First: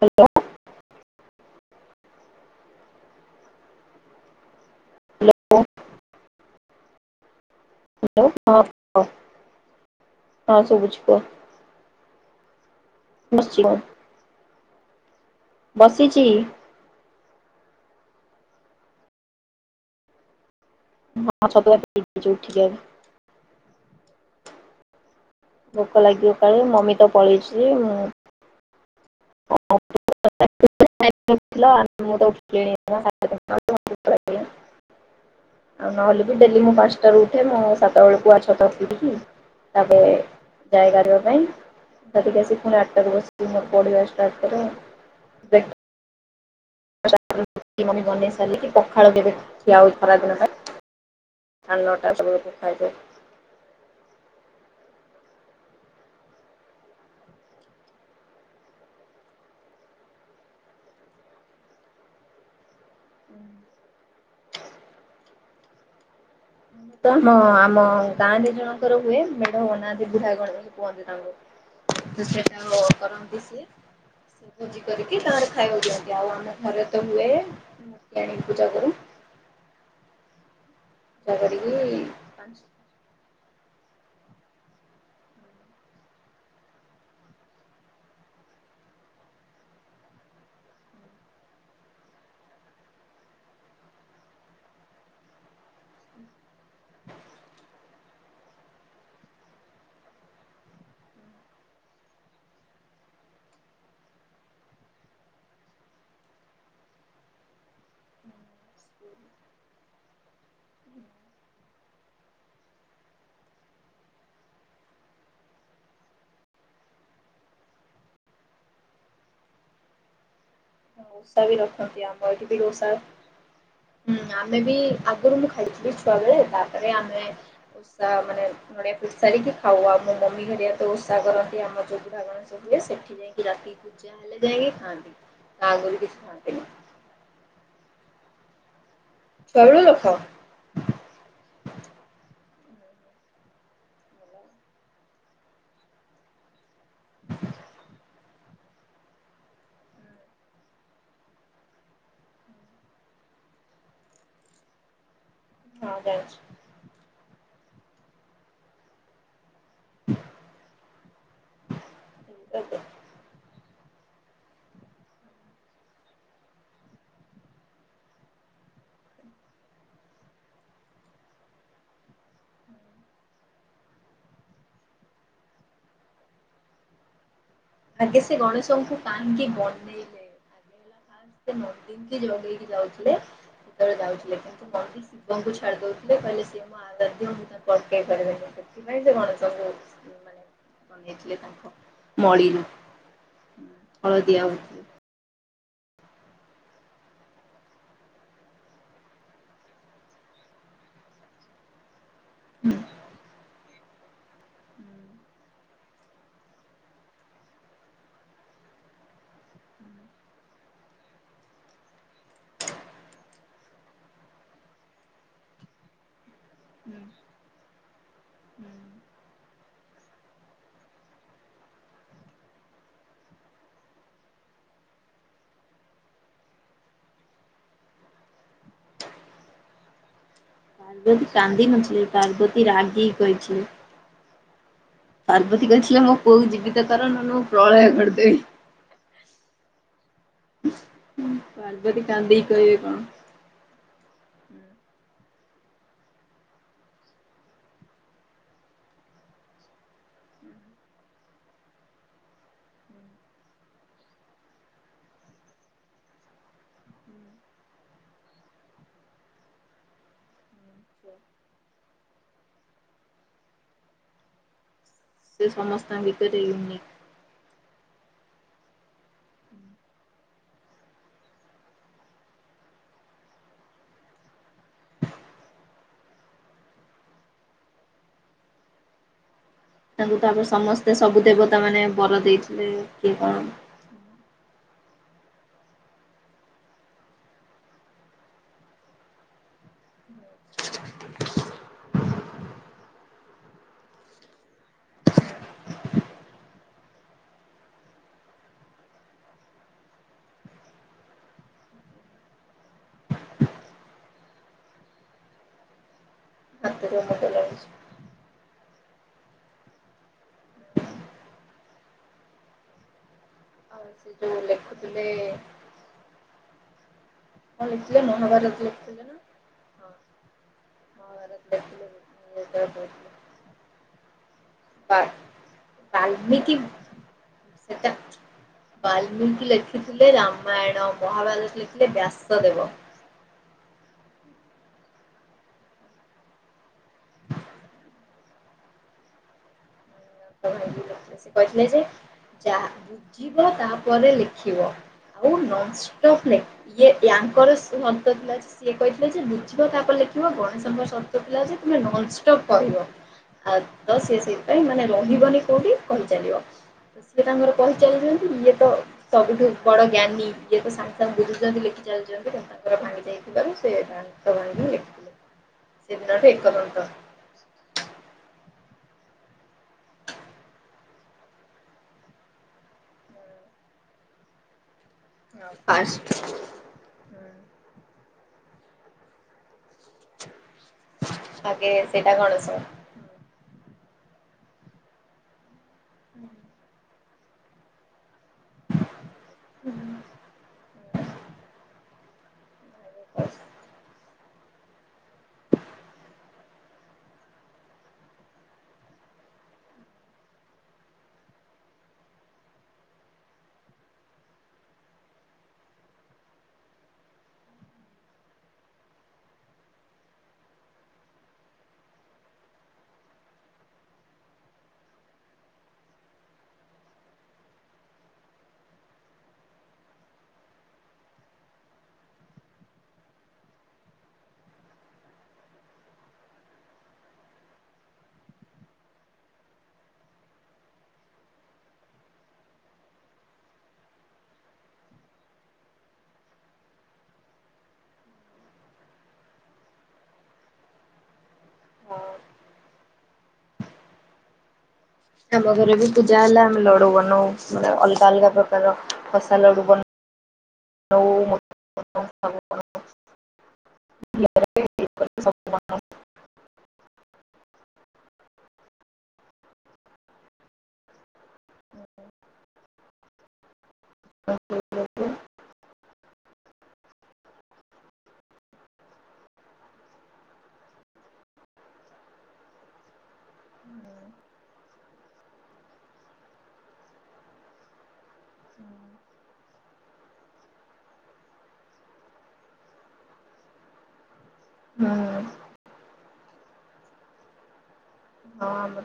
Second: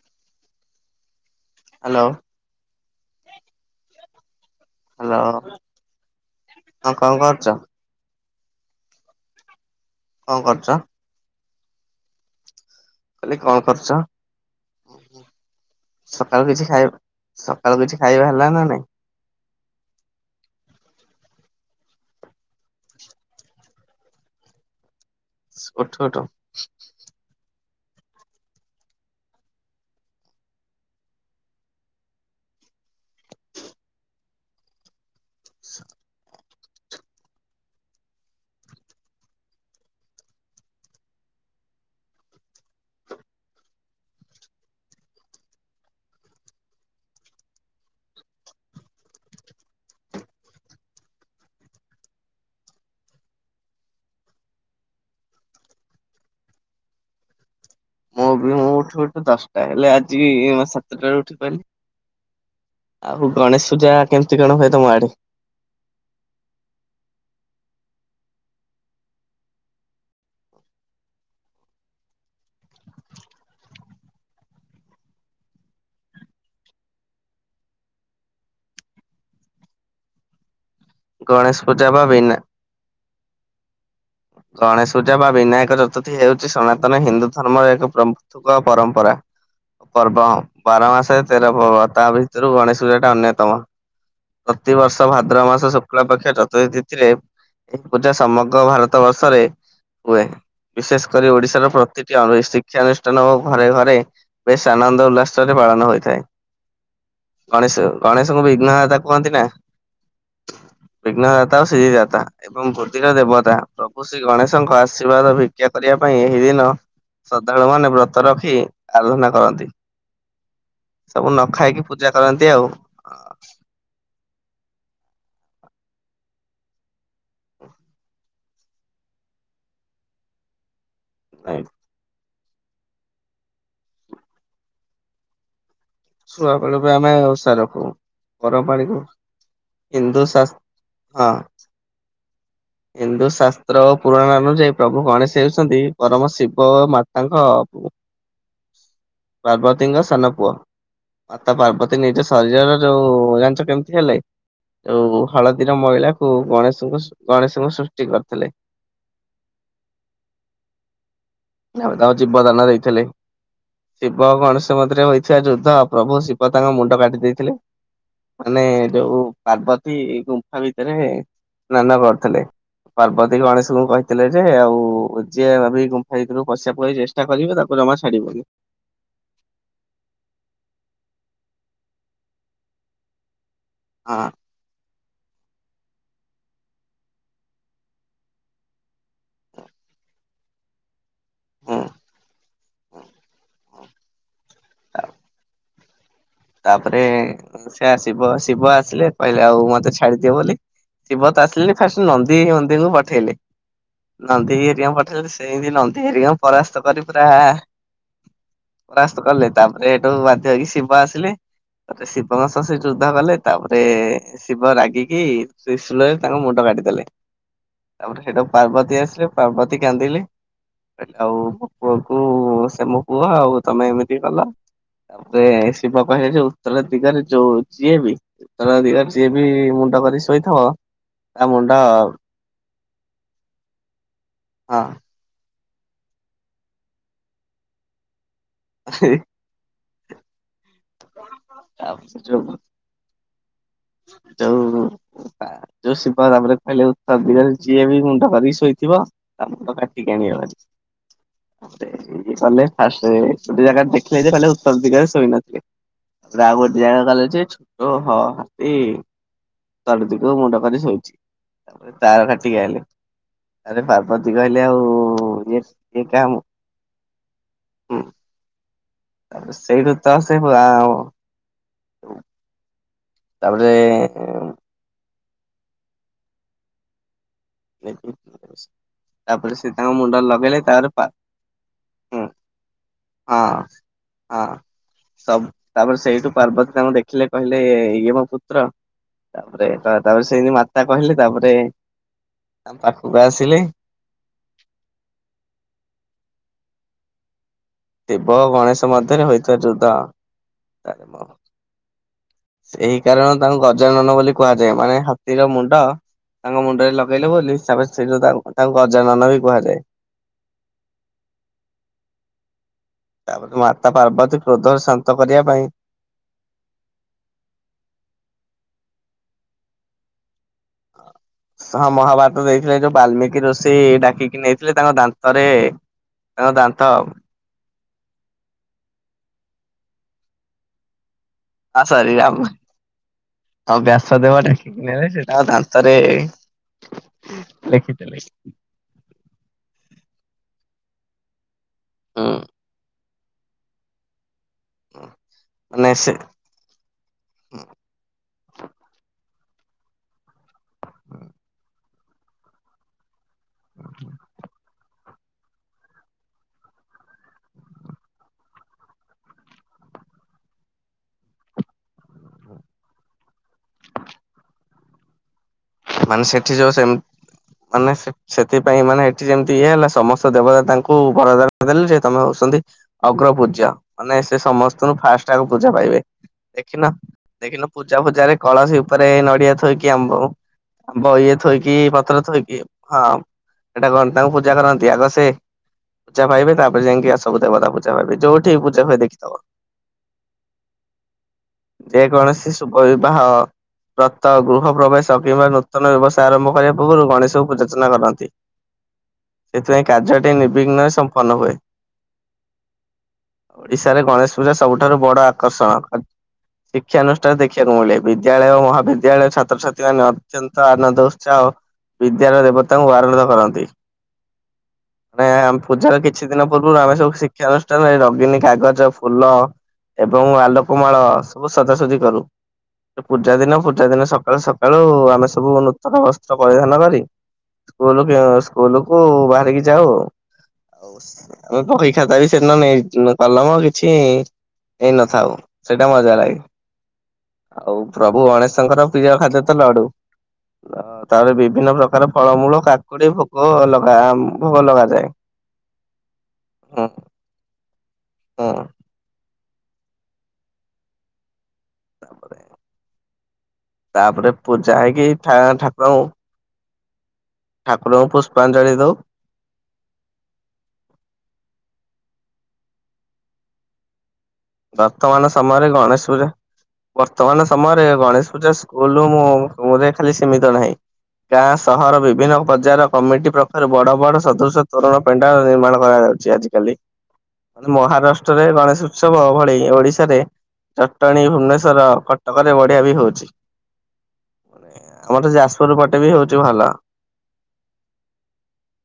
Hello. Hello. Hello hello ହଁ କଣ କରୁଚ? ହାଲୋ ହଁ କୁହ କଣ କରୁଛ ସବୁଚି କୁହ କହିଲେ ବସିଛି କଣ କୁହ କରୁଛ? ବସିଛି। ସକାଳୁ କିଛି ଖାଇବା ସକାଳୁ କିଛି ଖାଇବା ହେଲା ନା ନାଇଁ ହଁ ଛତୁଆ [unintelligible] ଉଠୁ ଭୋକ ଉଠୁ ଲାଗିବ କାଳେ ମମି ତ ପଳେଇଚି ମୁଁ [unintelligible] [unintelligible] [inaudible] ଆଉ ନହେଲେ ବି ଡେଲି ମୁଁ ପାଞ୍ଚଟ ର ଉଠେ ମୁଁ ସାତ ବେଳକୁୁଆ ଛ ତ ଆସିବି କି ତାପରେ ଜାଗାଗା ଯିବା ପାଇଁ ତା ଆସି ପୁଣି ଆଠଟା ବସି ପ ଆସ ତା ଭିତରେ [unintelligible] [unintelligible] ବନେଇ ସାରିଲି କି ପଖାଳ କେ ଏବେ ଠିଆ ହ ଖରାଦିନ ପାଇଁ ସ ନଟା ସବୁ କିଛି ଖାଇବେ [inaudible] ମୁଁ ବି ମୁଁ ଉଠି ଉଠ ଦଶଟା ହେଲେ ଆଜି ସାତଟ ଉଠି ପାରିଲି ଆଉ ଗଣେଶ ପୂଜା କେମତି କଣ ହୁଏ ତମ ଆଡେ ମୁ ତ ଆମ ଆମ ଗାଁ ଦି ଜଣଙ୍କର ହୁଏ ମେଢ ଅନାନ୍ତି ବୁଢଧ ଗଣ କୁହନ୍ତି ତାଙ୍କୁ ତ ସେଟା କରନ୍ତି ସେ ସେ ଭୋଜି କରିକି ତାରେ ଖାଇବାକୁ ଦିଅନ୍ତି ଆଉ ଆମ ଘରେ ତ ହୁଏ ଆଣିକି ପୂଜା କରୁ। [inaudible] ପୂଜା ଗଣେଶ କରିକି ପୂଜା ପା ବିନା ଗଣେଶୂଜା ବା ବିନାୟକ ଚତୁର୍ଥୀ ହେଉଛି ସନାତନ ହିନ୍ଦୁ ଧର୍ମର ଏକ ପ୍ରମୁକ ପରମ୍ପରା ପା ପର୍ବ ବାର ମାସରେ ତେର ପର୍ବ ତା ଭିତରୁ ଗଣେଶ ପୂଜା ଟା ଅନ୍ୟତମ ପ୍ରତି ବର୍ଷ ଭାଦ୍ରବ ମାସ ଶୁକ୍ଳ ପକ୍ଷ ଚତୁର୍ଥି ତିଥିରେ ଏହି ପୂଜା ସମଗ୍ର ଭାରତ । ତ ବର୍ଷରେ । ହୁଏ ବିଶେଷ କରି ଓଡିଶାର ପ୍ରତିଟି ଅ ଶିକ୍ଷାନୁଷ୍ଠାନ ଓ ଘରେ ଘରେ । ବେଶ ଆନନ୍ଦ ଉଲ୍ଲାସରେ ପାଳନ ହୋଇଥାଏ । ଗଣେଶ ଗଣେଶଙ୍କୁ ବିଘ୍ନ ଦାତା କୁହନ୍ତି ନା। ବିଘ୍ନ ଦାତା ଓ ଶ୍ରୀଦାତା ଏବଂ ବୁଦ୍ଧି ର ଦେବତା। ପ୍ରଭୁ ଶ୍ରୀ ଗଣେଶଙ୍କ ଆଶୀର୍ବାଦ ଭିକ୍ଷା କରିବା ପାଇଁ ଏହି ଦିନ। ଶ୍ରଦ୍ଧାଳୁମାନେବବ୍ରତ ରଖି ଆରାଧନା କରନ୍ତି। ସବୁ ନ ଓଷା ବି ଖାଇକି ରଖନ୍ତି ପୂଜା ଆମ ଏଠି କରନ୍ତି ବି ଆଉ। ଓଷା ହୁଁ ଆମେ ବି ଆଗରୁ ମୁଁ ଖାଇଥିଲି ଛୁଆ ବେଳେ ତାପରେ ଆମେ ଓଷା ମାନେ । ନଡ଼ିଆ ଫିଟି ସାରିକି ଖାଉ ଆଉ ମୋ ମମି ଘରିଆ ତ ଓଷା ନାଇଁ କରନ୍ତି ଆମ ଯୋଉ ବୁଢ଼ା ଗଣେଶ। ହୁଏ ସେଠି ଯାଇକି ରାତି କି ପୂଜା ହେଲେ ଯାଇଁକି ଖାଆନ୍ତି ତାଆଗରୁ । ଛୁଆବେଳୁ ବି ଆମେ ଓଷା ରଖୁ ଗରମ ପାଣିକୁ। ଛୁଆବେଳୁ ଲୋକ ହିନ୍ଦୁ ଶାସ୍ ହଁ। ହିନ୍ଦୁ ଶାସ୍ତ୍ର ଓ ପୁରାଣ ଅନୁଯାୟୀ ପ୍ରଭୁ ଗଣେଶ ହେଉଛନ୍ତି ପରମ ଶିବ ମାତାଙ୍କ ପାର୍ବତୀ ଙ୍କ ସାନ ପୁଅ। ମାତା ପାର୍ବତୀ ନିଜ ଶରୀରର ରୁ ଜାଣିଚ କେମିତି ହେଲେ ଯୋଉ । ହଳଦୀର ହଁ ମଇଳାକୁ ଗଣେଶଙ୍କୁ ଗଣେଶଙ୍କୁ ସୃଷ୍ଟି କରିଥିଲେ। [inaudible] ତାପରେ ତାଙ୍କୁ ଜୀବ ଦାନ ଜାଣିଛି। ଦେଇଥିଲେ ଶିବ ଗଣେଶଙ୍କ ମଧ୍ୟରେ ହୋଇଥିବା ଯୁଦ୍ଧ । ପ୍ରଭୁ ଶିବ ତାଙ୍କ ମୁଣ୍ଡ କାଟି ଦେଇଥିଲେ। ମାନେ ଯୋଉ ପାର୍ବତୀ ଗୁମ୍ଫା ଭିତରେ ସ୍ନାନ କରୁଥିଲେ। ପାର୍ବତୀ ଗଣେଶଙ୍କୁ କହିଥିଲେ ଯେ ଆଉ ଯିଏ ଭି ଗୁମ୍ଫା ଭିତରକୁ ପସିବା ପାଇଁ ଚେଷ୍ଟା କରିବେ ତାକୁ । ଆଗେ ସେ ଗଣେଶ ଙ୍କୁ କାହିଁକି ବନେଇଲେ। ଆଗେ ହେଲା ଫାଷ୍ଟ ସେ ନନ୍ଦୀଙ୍କି ଜଗେଇକି ଯାଉଥିଲେ । ଯେତେ ବେଳେ ହଁ ଯାଉଥିଲେ କିନ୍ତୁ ନନ୍ଦୀ ଶିବଙ୍କୁ ଛାଡି ଦଉଥିଲେ କହିଲେ । ସିଏ ମୋ ଆରାଧ୍ୟ ମୁଁ ତାଙ୍କୁ ଅଟକେଇ ପାରିବନି ସେଥିପାଇଁ ସେ ଗଣେଶ ଙ୍କୁ ମାନେ। ବନେଇଥିଲେ ତାଙ୍କ ହୁଁ ମଳି ରୁ ହଳଦିଆ ଲଗାଉଥିଲେ । ତାପରେ ସେ ଆ ଶିବ ଶିବ ଆସିଲେ କହିଲେ ଆଉ ମତେ ଛାଡିଦିଅ ବୋଲି। ଶିବତ ଆସିଲେନି ଫାଷ୍ଟ ନନ୍ଦୀ ହିଁ ନନ୍ଦି ଙ୍କୁ ପଠେଇଲେ। ନନ୍ଦୀ ହେରୀକା ଙ୍କୁ ପଠେଇ ଲେ ସେମତି ନନ୍ଦୀ ହେରିକା ଙ୍କୁ ପରାସ୍ତ କରି ପୁରା। ପରାସ୍ତ କଲେ ତାପରେ ହେଠୁଁ ବାଧ୍ୟ ହୋଇକି ଶିବ ଆସିଲେ। ତା ପରେ ଶିବ ଙ୍କ ସହ ସେ ଯୁଦ୍ଧ କଲେ ତାପରେ ଶିବ ରାଗିକି ତ୍ରୀଶୁଳ ରେ ତାଙ୍କ ମୁଣ୍ଡ କାଟ କାଟି ଦେଲେ ତାପରେ ହେଠୁ ପାର୍ବତୀ ଆସିଲେ ପାର୍ବତୀ କାନ୍ଦିଲେ । କହିଲେ ଆଉ ମୋ ପୁଅକୁ ସେ ମୋ ପୁଅ ଆଉ ତମେ ଏମିତି କଲ। ତା ପରେ। ଶିବ କହିଲେ ଜେ ଉତ୍ତର ଦିଗରେ ଯୋଉ ଯିଏ ବି ଉତ୍ତର ଦିଗରେ ଯିଏ ବି ମୁଣ୍ଡ କରି ଶୋଇଥିବ ପାର୍ବତୀ ତା କାନ୍ଦି ମୁଣ୍ଡ ନଥିଲେ ପାର୍ବତୀ ରାଗୀ କି କହିଥିଲେ। ହଁ। ପାର୍ବତୀ କହିଥିଲେ ମୋ ପୁଅକୁ ଜିବିତ କର ନହେଲେ ମୁଁ ପ୍ରଳୟ କରିଦେବି। [unintelligible] ପାର୍ବତି ତାପରେ କନ୍ଦିକି ଯୋଉ କହିବେ କଣ? ଯୋଉ। ଯୋଉ ଶିବ ତପରେ କହିଲେ ଉତର ଦଗରେ ଯିଏ ବି ମୁଣ୍ଡ କରିକି ଶୋଇଥିବ ତା ମୁଣ୍ଡ କାଟିକି ଆଣିବ ଭାରି। ତାପରେ ଇଏ ଗଲେ ଫାଷ୍ଟ ଗୋଟେ ଜାଗା ରେ ଦେଖିଲେ ଯେ କହିଲେ ଉତ୍ତର ଦିଗରେ ଶୋଇ ନଥିଲେ। ତା ପରେ ଆଉ ଗୋଟେ ଜାଗା ଗଲେଯେ ଛୋଟ ହ ହାତୀ। ଉତର ଦିଗକୁୁ ମୁଣ୍ଡ କରି ଶୋଇଛି ତାପରେ ତାର କାଟିକି ଆଇଲେ। ଆରେ ପାର୍ବତୀ କହିଲେ ଆଉ ସେ ଇଏ ସମସ୍ତଙ୍କ ଭିତରେ ୟୁନିକ। ହୁଁ ତା ପରେ ସେଇଠୁ ତା ସେଇ ଆ ମ । ତାପରେ ତାପରେ ସେ ତାଙ୍କ ତାଙ୍କୁ ମୁଣ୍ଡରେ ତାପରେ ଲଗେଇଲେ ସମସ୍ତେ ପା ସବୁ ଦେବତା ମାନେ ବର ହୁଁ ଦେଇଥିଲେ। କିଏ କଣ ହଁ ହଁ। ସବୁ ତାପରେ ସେଇଠୁ ପାର୍ବତୀ ତାଙ୍କୁ ଦେଖିଲେ କହିଲେ ଇଏ ମୋ ପୁତ୍ର। ତାପରେ ସେ ପେମିତି ମାତା କହିଲେ ତାପରେ ତାଙ୍କ ପାଖକୁ ଆସିଲେ। [unintelligible] ଶିବ ଓ ଗଣେଶ ମଧ୍ୟରେ ହୋଇଥିବା ଯୁଦ୍ଧା ର ମ ସେଇ କାରଣରୁ ତାଙ୍କୁ ଗଜାନନ ବୋଲି କୁହାଯାଏ। ମାନେ ହାତୀର ମୁଣ୍ଡ ତାଙ୍କ ମୁଣ୍ଡରେ ହାତରେ ଲଗେଇଲେ ମୁଣ୍ଡ ବୋଲି ଲାଗୁଛି। ତାପରେ ସେ ତାଙ୍କୁ ଗଜାନନ ବୋଲି କୁହାଯାଏ। [unintelligible] [unintelligible] ତାପରେ ଆଉ ମାତା ସେ ଯୋଉ ପାର୍ବତୀ କ୍ରୋଧରେ ଲେଖୁଥିଲେ ଶାନ୍ତ କରିବା ପାଇଁ ନ ହେବାର ଥିବ ହଁ ମହାଭାରତ ଦେଇଥିଲେ ଯେତେବେଳେ ଏଯେଉଁ କହୁଥିଲେ ବାଲ୍ମୀକି ଋଷି ଡାକିକି ନେଇଥିଲେ ତାଙ୍କ ବା ଦାନ୍ତରେ ବାଲ୍ମିକି ତାଙ୍କ ଦାନ୍ତ ଆଉ। ସେଟା ବାଲ୍ମୀକି ଲେଖିଥି ଲେଖିଥିଲେ ରାମାୟଣ ମହାଭାରତ ଆ ଲେଖିଥଲେ ସରି ରାମ ବ୍ୟାସଦେବ। ଆଉ ବ୍ୟାସ ଦେବ ଡାକିକି ନେଲେ ସେ ତାଙ୍କ ଦାନ୍ତରେ ଲେଖିଥିଲେ [unintelligible] ଭାଇ ସେ କହିଥିଲେ ଯେ ହୁଁ ଯାହା ବୁଝିବ ତାପରେ ଲେଖିବ। ଆଉ ମାନେ ସେ ନନଷ୍ଟପ୍ ନାଇଁ ୟେ ୟାଙ୍କର ସର୍ତ ଥିଲା ଯେ ସେ କହିଥିଲେ ଯେ ଖିବ ତାପରେ ଲେଖିବ। ଗଣେଶଙ୍କ ସର୍ତ ଥିଲା ଯେ ତମେ ନନଷ୍ଟପ କହିବ। ଆଉ ତ ସିଏ ସେଇଥିପାଇଁ ମାନେ ରହିବନି କେଉଁଠି କହିଚାଲିବ। ସିଏ ତାଙ୍କର କହିଚାଲିଛନ୍ତି ଇଏତ ସବୁଠାରୁ ବଡଜ୍ଞାନୀ ଇଏତ ସାଙ୍ଗେ ସାଙ୍ଗେ ବୁଝୁଛନ୍ତି ଲେଖି ଯାଉଛନ୍ତି ସେ ତାଙ୍କର ଭାଙ୍ଗି ଦେଇଥିବାରୁ ସେ ଦାନ୍ତ ଭାଙ୍ଗି ଲେଖିଲେ ମାନେ ସେଠି ଯେଉଁ ସେମ ମାନେ ସେଠ ସେଠ ସେଥିପାଇଁ ଏମାନେ ଏଠିଁ ଯେମିତି ଇଏ ହେଲା ସମସ୍ତ ଦେବତା ତାଙ୍କୁ ବରଦାନ ଦେଲେ ଯେ ତୁମେ ହେଉଛନ୍ତି ଅଗ୍ରପୁ ଜ୍ୟ ମାନେ ସେ ସମସ୍ତଙ୍କୁ ଫାଷ୍ଟ ଆଗ ହଁ ପୂଜା ପାଇବେ। ଫାଷ୍ଟ। ଦେଖିନ? ଦେଖିନ ପୂଜା ଫୁଜାରେ କଳସି ଉପରେ ନଡ଼ିଆ ଥୋଇକି ଆମ୍ବ ଓ ଆମ୍ବ ଇଏ ଆଗେ ଥୋଇକି ସେଇଟା ପତ୍ର ଥୋଇକି ଗଣେଶ। ହଁ ଏଟା କରନ୍ତି ତାଙ୍କୁ ପୂଜା କରନ୍ତି ଆଗ ସେ ପୂଜା ପାଇବେ ତାପରେ ଯାଇଁକି ସବୁ ଦେବତା ପୂଜା ପାଇବେ। ଯେଉଁଠି ପୂଜା ହୁଏ ଦେଖିଥିବ ଯେ କୌଣସି ଶୁଭ ବିବାହ ବ୍ରତ ଗୃହ ପ୍ରବେଶ କିମ୍ବା ନୂତନ ବ୍ୟବସାୟ ଆରମ୍ଭ କରିବା ପୂର୍ବରୁ ଗଣେଶଙ୍କୁ ପୂଜା ଅର୍ଚ୍ଚନା କରନ୍ତି। ସେଥିପାଇଁ କାର୍ଯ୍ୟଟି ନିର୍ବିଘ୍ନରେ ସମ୍ପନ୍ନ ହୁଏ। ଓଡିଶାରେ ଗଣେଶ ପୂଜା ସବୁଠାରୁ ବଡ ଆକର୍ଷଣ। ଶିକ୍ଷାନୁଷ୍ଠାନ ଦେଖିବାକୁ ମିଳେ ବିଦ୍ୟାଳୟ ଓ ମହାବିଦ୍ୟାଳୟ ଛାତ୍ରଛାତ୍ରୀ ମାନେ ଅତ୍ୟନ୍ତ ଆନନ୍ଦ ଉତ୍ସାହ ବିଦ୍ୟାର ଦେବତାଙ୍କୁ ଆନନ୍ଦ କରନ୍ତି। ମାନେ ପୂଜାର କିଛି ଦିନ ପୂର୍ବରୁ ଆମେ ସବୁ ଶିକ୍ଷାନୁଷ୍ଠାନରେ ରଙ୍ଗିନୀ କାଗଜ ଫୁଲ ଏବଂ ଆଲୋକ ମାଳ ସବୁ ସଜାସଜି କରୁ। ପୂଜା ଦିନ ପୂଜା ଦିନ ସକାଳୁ ସକାଳୁ ଆମେ ସବୁ ନୂତନ ବସ୍ତ୍ର ପରିଧାନ କରି ସ୍କୁଲ ସ୍କୁଲକୁୁ ବାହାରିକି ଯାଉ। ଆମେ ବହି ଖାତା ବି ସେଦିନ ନେଇ କଲମ କିଛି ନେଇ ନ ଥାଉ ସେଇଟା ମଜା ଲାଗେ। ଆଉ ପ୍ରଭୁ ଗଣେଶଙ୍କର ପ୍ରିୟ ଖାଦ୍ୟ ତ ଲଡୁ। ତାପରେ ବିଭିନ୍ନ ପ୍ରକାର ଫଳମୂଳ କାକୁଡି ଭୋଗ ଲଗା ଭୋଗ ଲଗା ଆମ ଘରେ ବି ପୂଜା ହେଲା ଆମେ ଲଡୁ ବନାଉ ମାନେ ଅଲଗା ଅଲଗା ହୁଁ ପ୍ରକାର ଖସା ଲଡୁ ବନଉ ମୋଦକ ତାପରେ ପୂଜା ହେଇକି ତ ଠା ଠାକୁରଙ୍କୁ ଠାକୁରଙ୍କୁ ପୁଷ୍ପାଞ୍ଜଳି ଦେଉ। ବର୍ତ୍ତମାନ ସମୟରେ ଗଣେଶ ପୂଜା। ବର୍ତ୍ତମାନ ସମୟରେ ଗଣେଶ ପୂଜା ସ୍କୁଲ ମୁଁ ଖାଲି ସୀମିତ ନାହିଁ। ଗାଁ ସହର ବିଭିନ୍ନ ପର୍ଯ୍ୟାୟର କମିଟି ପକ୍ଷରୁ ବଡ ବଡ ସଦୃଶ୍ୟ ତୋରଣ ପେଣ୍ଡାଲ ନିର୍ମାଣ କରାଯାଏ । ଆଜି ଆଜିକାଲି ମହାରାଷ୍ଟ୍ରରେ ଗଣେଶ ଉତ୍ସବ ଭଳି ଓଡିଶାରେ ଜଟଣୀ ଭୁବନେଶ୍ୱର କଟକରେ ବଢିଆ ବି ହଉଛି। ଆମର ତ ଯାଜପୁର ପଟେ ବି ହଉଛି ଭଲ। ହଁ ମ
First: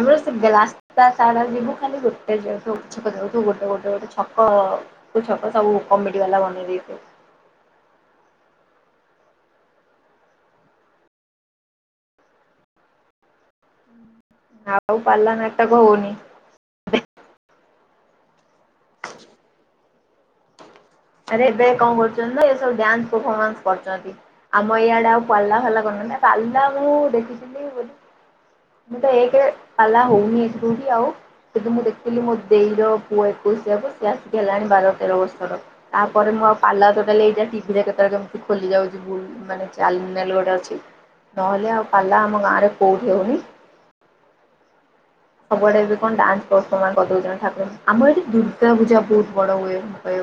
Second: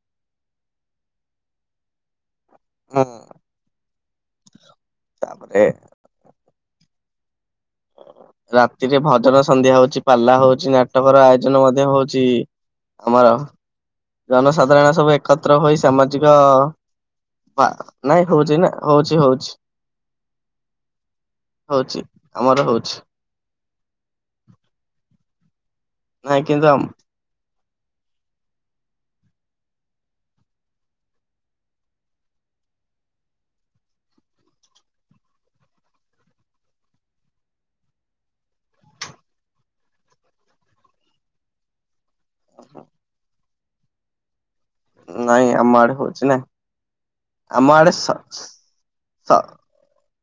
ଆମର ସେ ଗଲାସ୍ତା ସାା ଯିବୁ ଖାଲି ଗ ାଉ ହୁଁ ଛକ ଯୁ ଗୋଟେ ଗୋଟେ ଗୋଟେ ଛକ କୁ ଛକ ତାପରେ ସବୁ କମିଟି ବାଲା ବନେଇଦ ରାତିରେ ଭଜନ ସନ୍ଧ୍ୟା ହଉଛି ପାଲା ହଉଛିି ନାଟକ ର ଆୟୋଜନ ମଧ୍ୟ ହଉଛି ଆମର ଜନସାଧାରଣ ଆଉ ସବୁ ପାଲା ଏକତ୍ର ନାଟକ ହୋଇ ହଉନି। ସାମାଜିକ ନାଇଁ ହଉଛି ନା ହଉଛି ହଉଛି ଆରେ ଏବେ କଣ ହଉଛି କରୁଛନ୍ତି ନା ଏ ଆମର ସବୁ ହଉଛି ଡନ୍ସଫମାନ୍ସ କରୁଛନ୍ତି ଆମ ଇଆଡେ ଆଉ ନାଇଁ ପାଲିଲା କିନ୍ତୁ ଆମ ମୁଁ ଦେଖିଥିଲି ବୋଲି ମୁଁ ତ ଏ କେ କଲା ହଉନି ଜରୁଠ ଆଉ କିନ୍ତୁ ମୁଁ ଦେଖିଲି ମୋ ଦେଇ ର ପୁଅ ଏକୋଇଶିଆବ ସିଏ ଆସିକି ହେଲାଣି ବାର ତେର ବର୍ଷର ତାପରେ ମୁଁ ଆଉ ପାର୍ଲ ତଟେ ନେଇଯାଏ ଟିଭି କେତେବେଳେ କେମିତି ଖୋଲି ଯାଉଛି ଭୁଲ ମାନେ ଚାଲଲ ଗୋଟେ ଅଛି ନହଲେ ଆଉ କଲ ଆମ ଆରେ କଡିନି ନାଇଁ ଆମ ସବୁଡେ ଆଡେ ଏବେ କଣ ହଉଛି ନା ଡନ୍ସମାସ କରିଦଉଛନ୍ତି ଠାର ଆମ ଆଡେ ସ ଆମର ଏଠି ଦୁର୍ଗା ପୂଜା ବହୁତ ସ ବଡ ହୁଏ ଭ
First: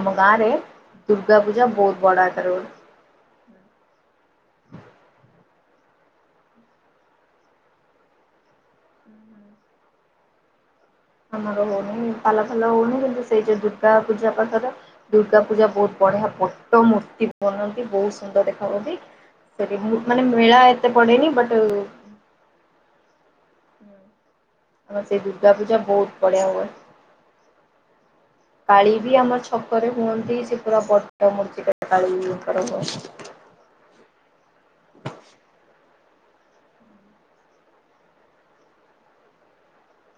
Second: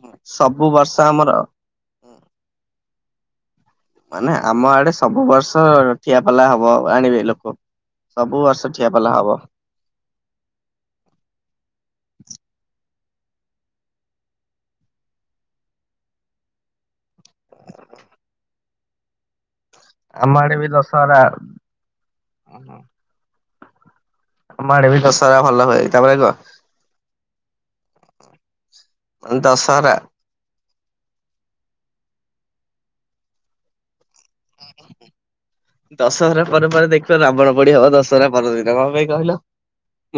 ଆମ ଗାଁ ରେ ସବୁ ବର୍ଷ ଆମର ଦୁର୍ଗା ପୂଜା ବହୁତ ବଡ ଅଛି କର ବଷ ଠିଆପଲା ହବ ଆଣିବେ ଲୋକ ସବୁ ବର୍ଷ ଠିଆପଲା ହବ ହ ମର ହଉନହିଁ ପାଲା ଫାଲା ହଉନହିଁ ସେଇ ଯୋଉ ଦୁର୍ଗା ପୂଜା ପାଖରେ ଦୁର୍ଗା ପୂଜା ବହୁତ ବଢିଆ ପୋଟ ମୂର୍ତ୍ତି ବନନ୍ତି ବହୁତ ସୁନ୍ଦର ଦେଖା ହାଉନ୍ତି ମାନେ ଆମ ଆଡେ ମେଳା ବି ଏତେ ଦଶହରା ପଡେନି ବଟ ଏବେ ବି ଆମର ସେଇ ଦଶହରା ଦୁର୍ଗା ଭଲ ପୂଜା ହୁଏ ତାପରେ ବହୁତ ଗ ବଢିଆ ହୁଏ କାଳି ବି ଆମ ମାନେ ଛକରେ ଦଶହରା ହୁଅନ୍ତି ସେ ପୁରା ପଟ ମୁଡ଼ିଚ କଲି କର ଦଶହରା ପରେ ପରେ ଦେଖିବ ରାବଣ ପୋଡି ହବ ଦଶହରା ପରଦିନ ମ ପାଇଁ କହିଲ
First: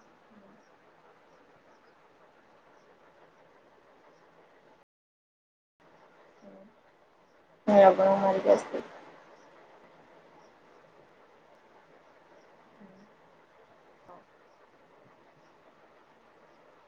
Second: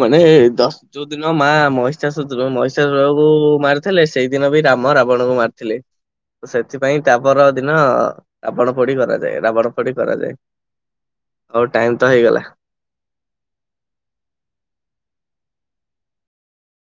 ମାନେ ଦଶ ଯୋଉ ଦିନ ମା ମହିଷା ମହିଷାସ ରକୁ ମାରିଥିଲେ ସେଇଦିନ ବି ରାମ ରାବଣଙ୍କୁ ମାରିଥିଲେ ସେଥିପାଇଁ ତାପର ଦିନ ରାବଣ ମାରିକି ରାବଣ ଆସିଥିଲେ। ପୋଡି କରାଯାଏ ରାବଣ ପୋଡି କରାଯାଏ ହଉ ଟାଇମ ତ ହେଇଗଲା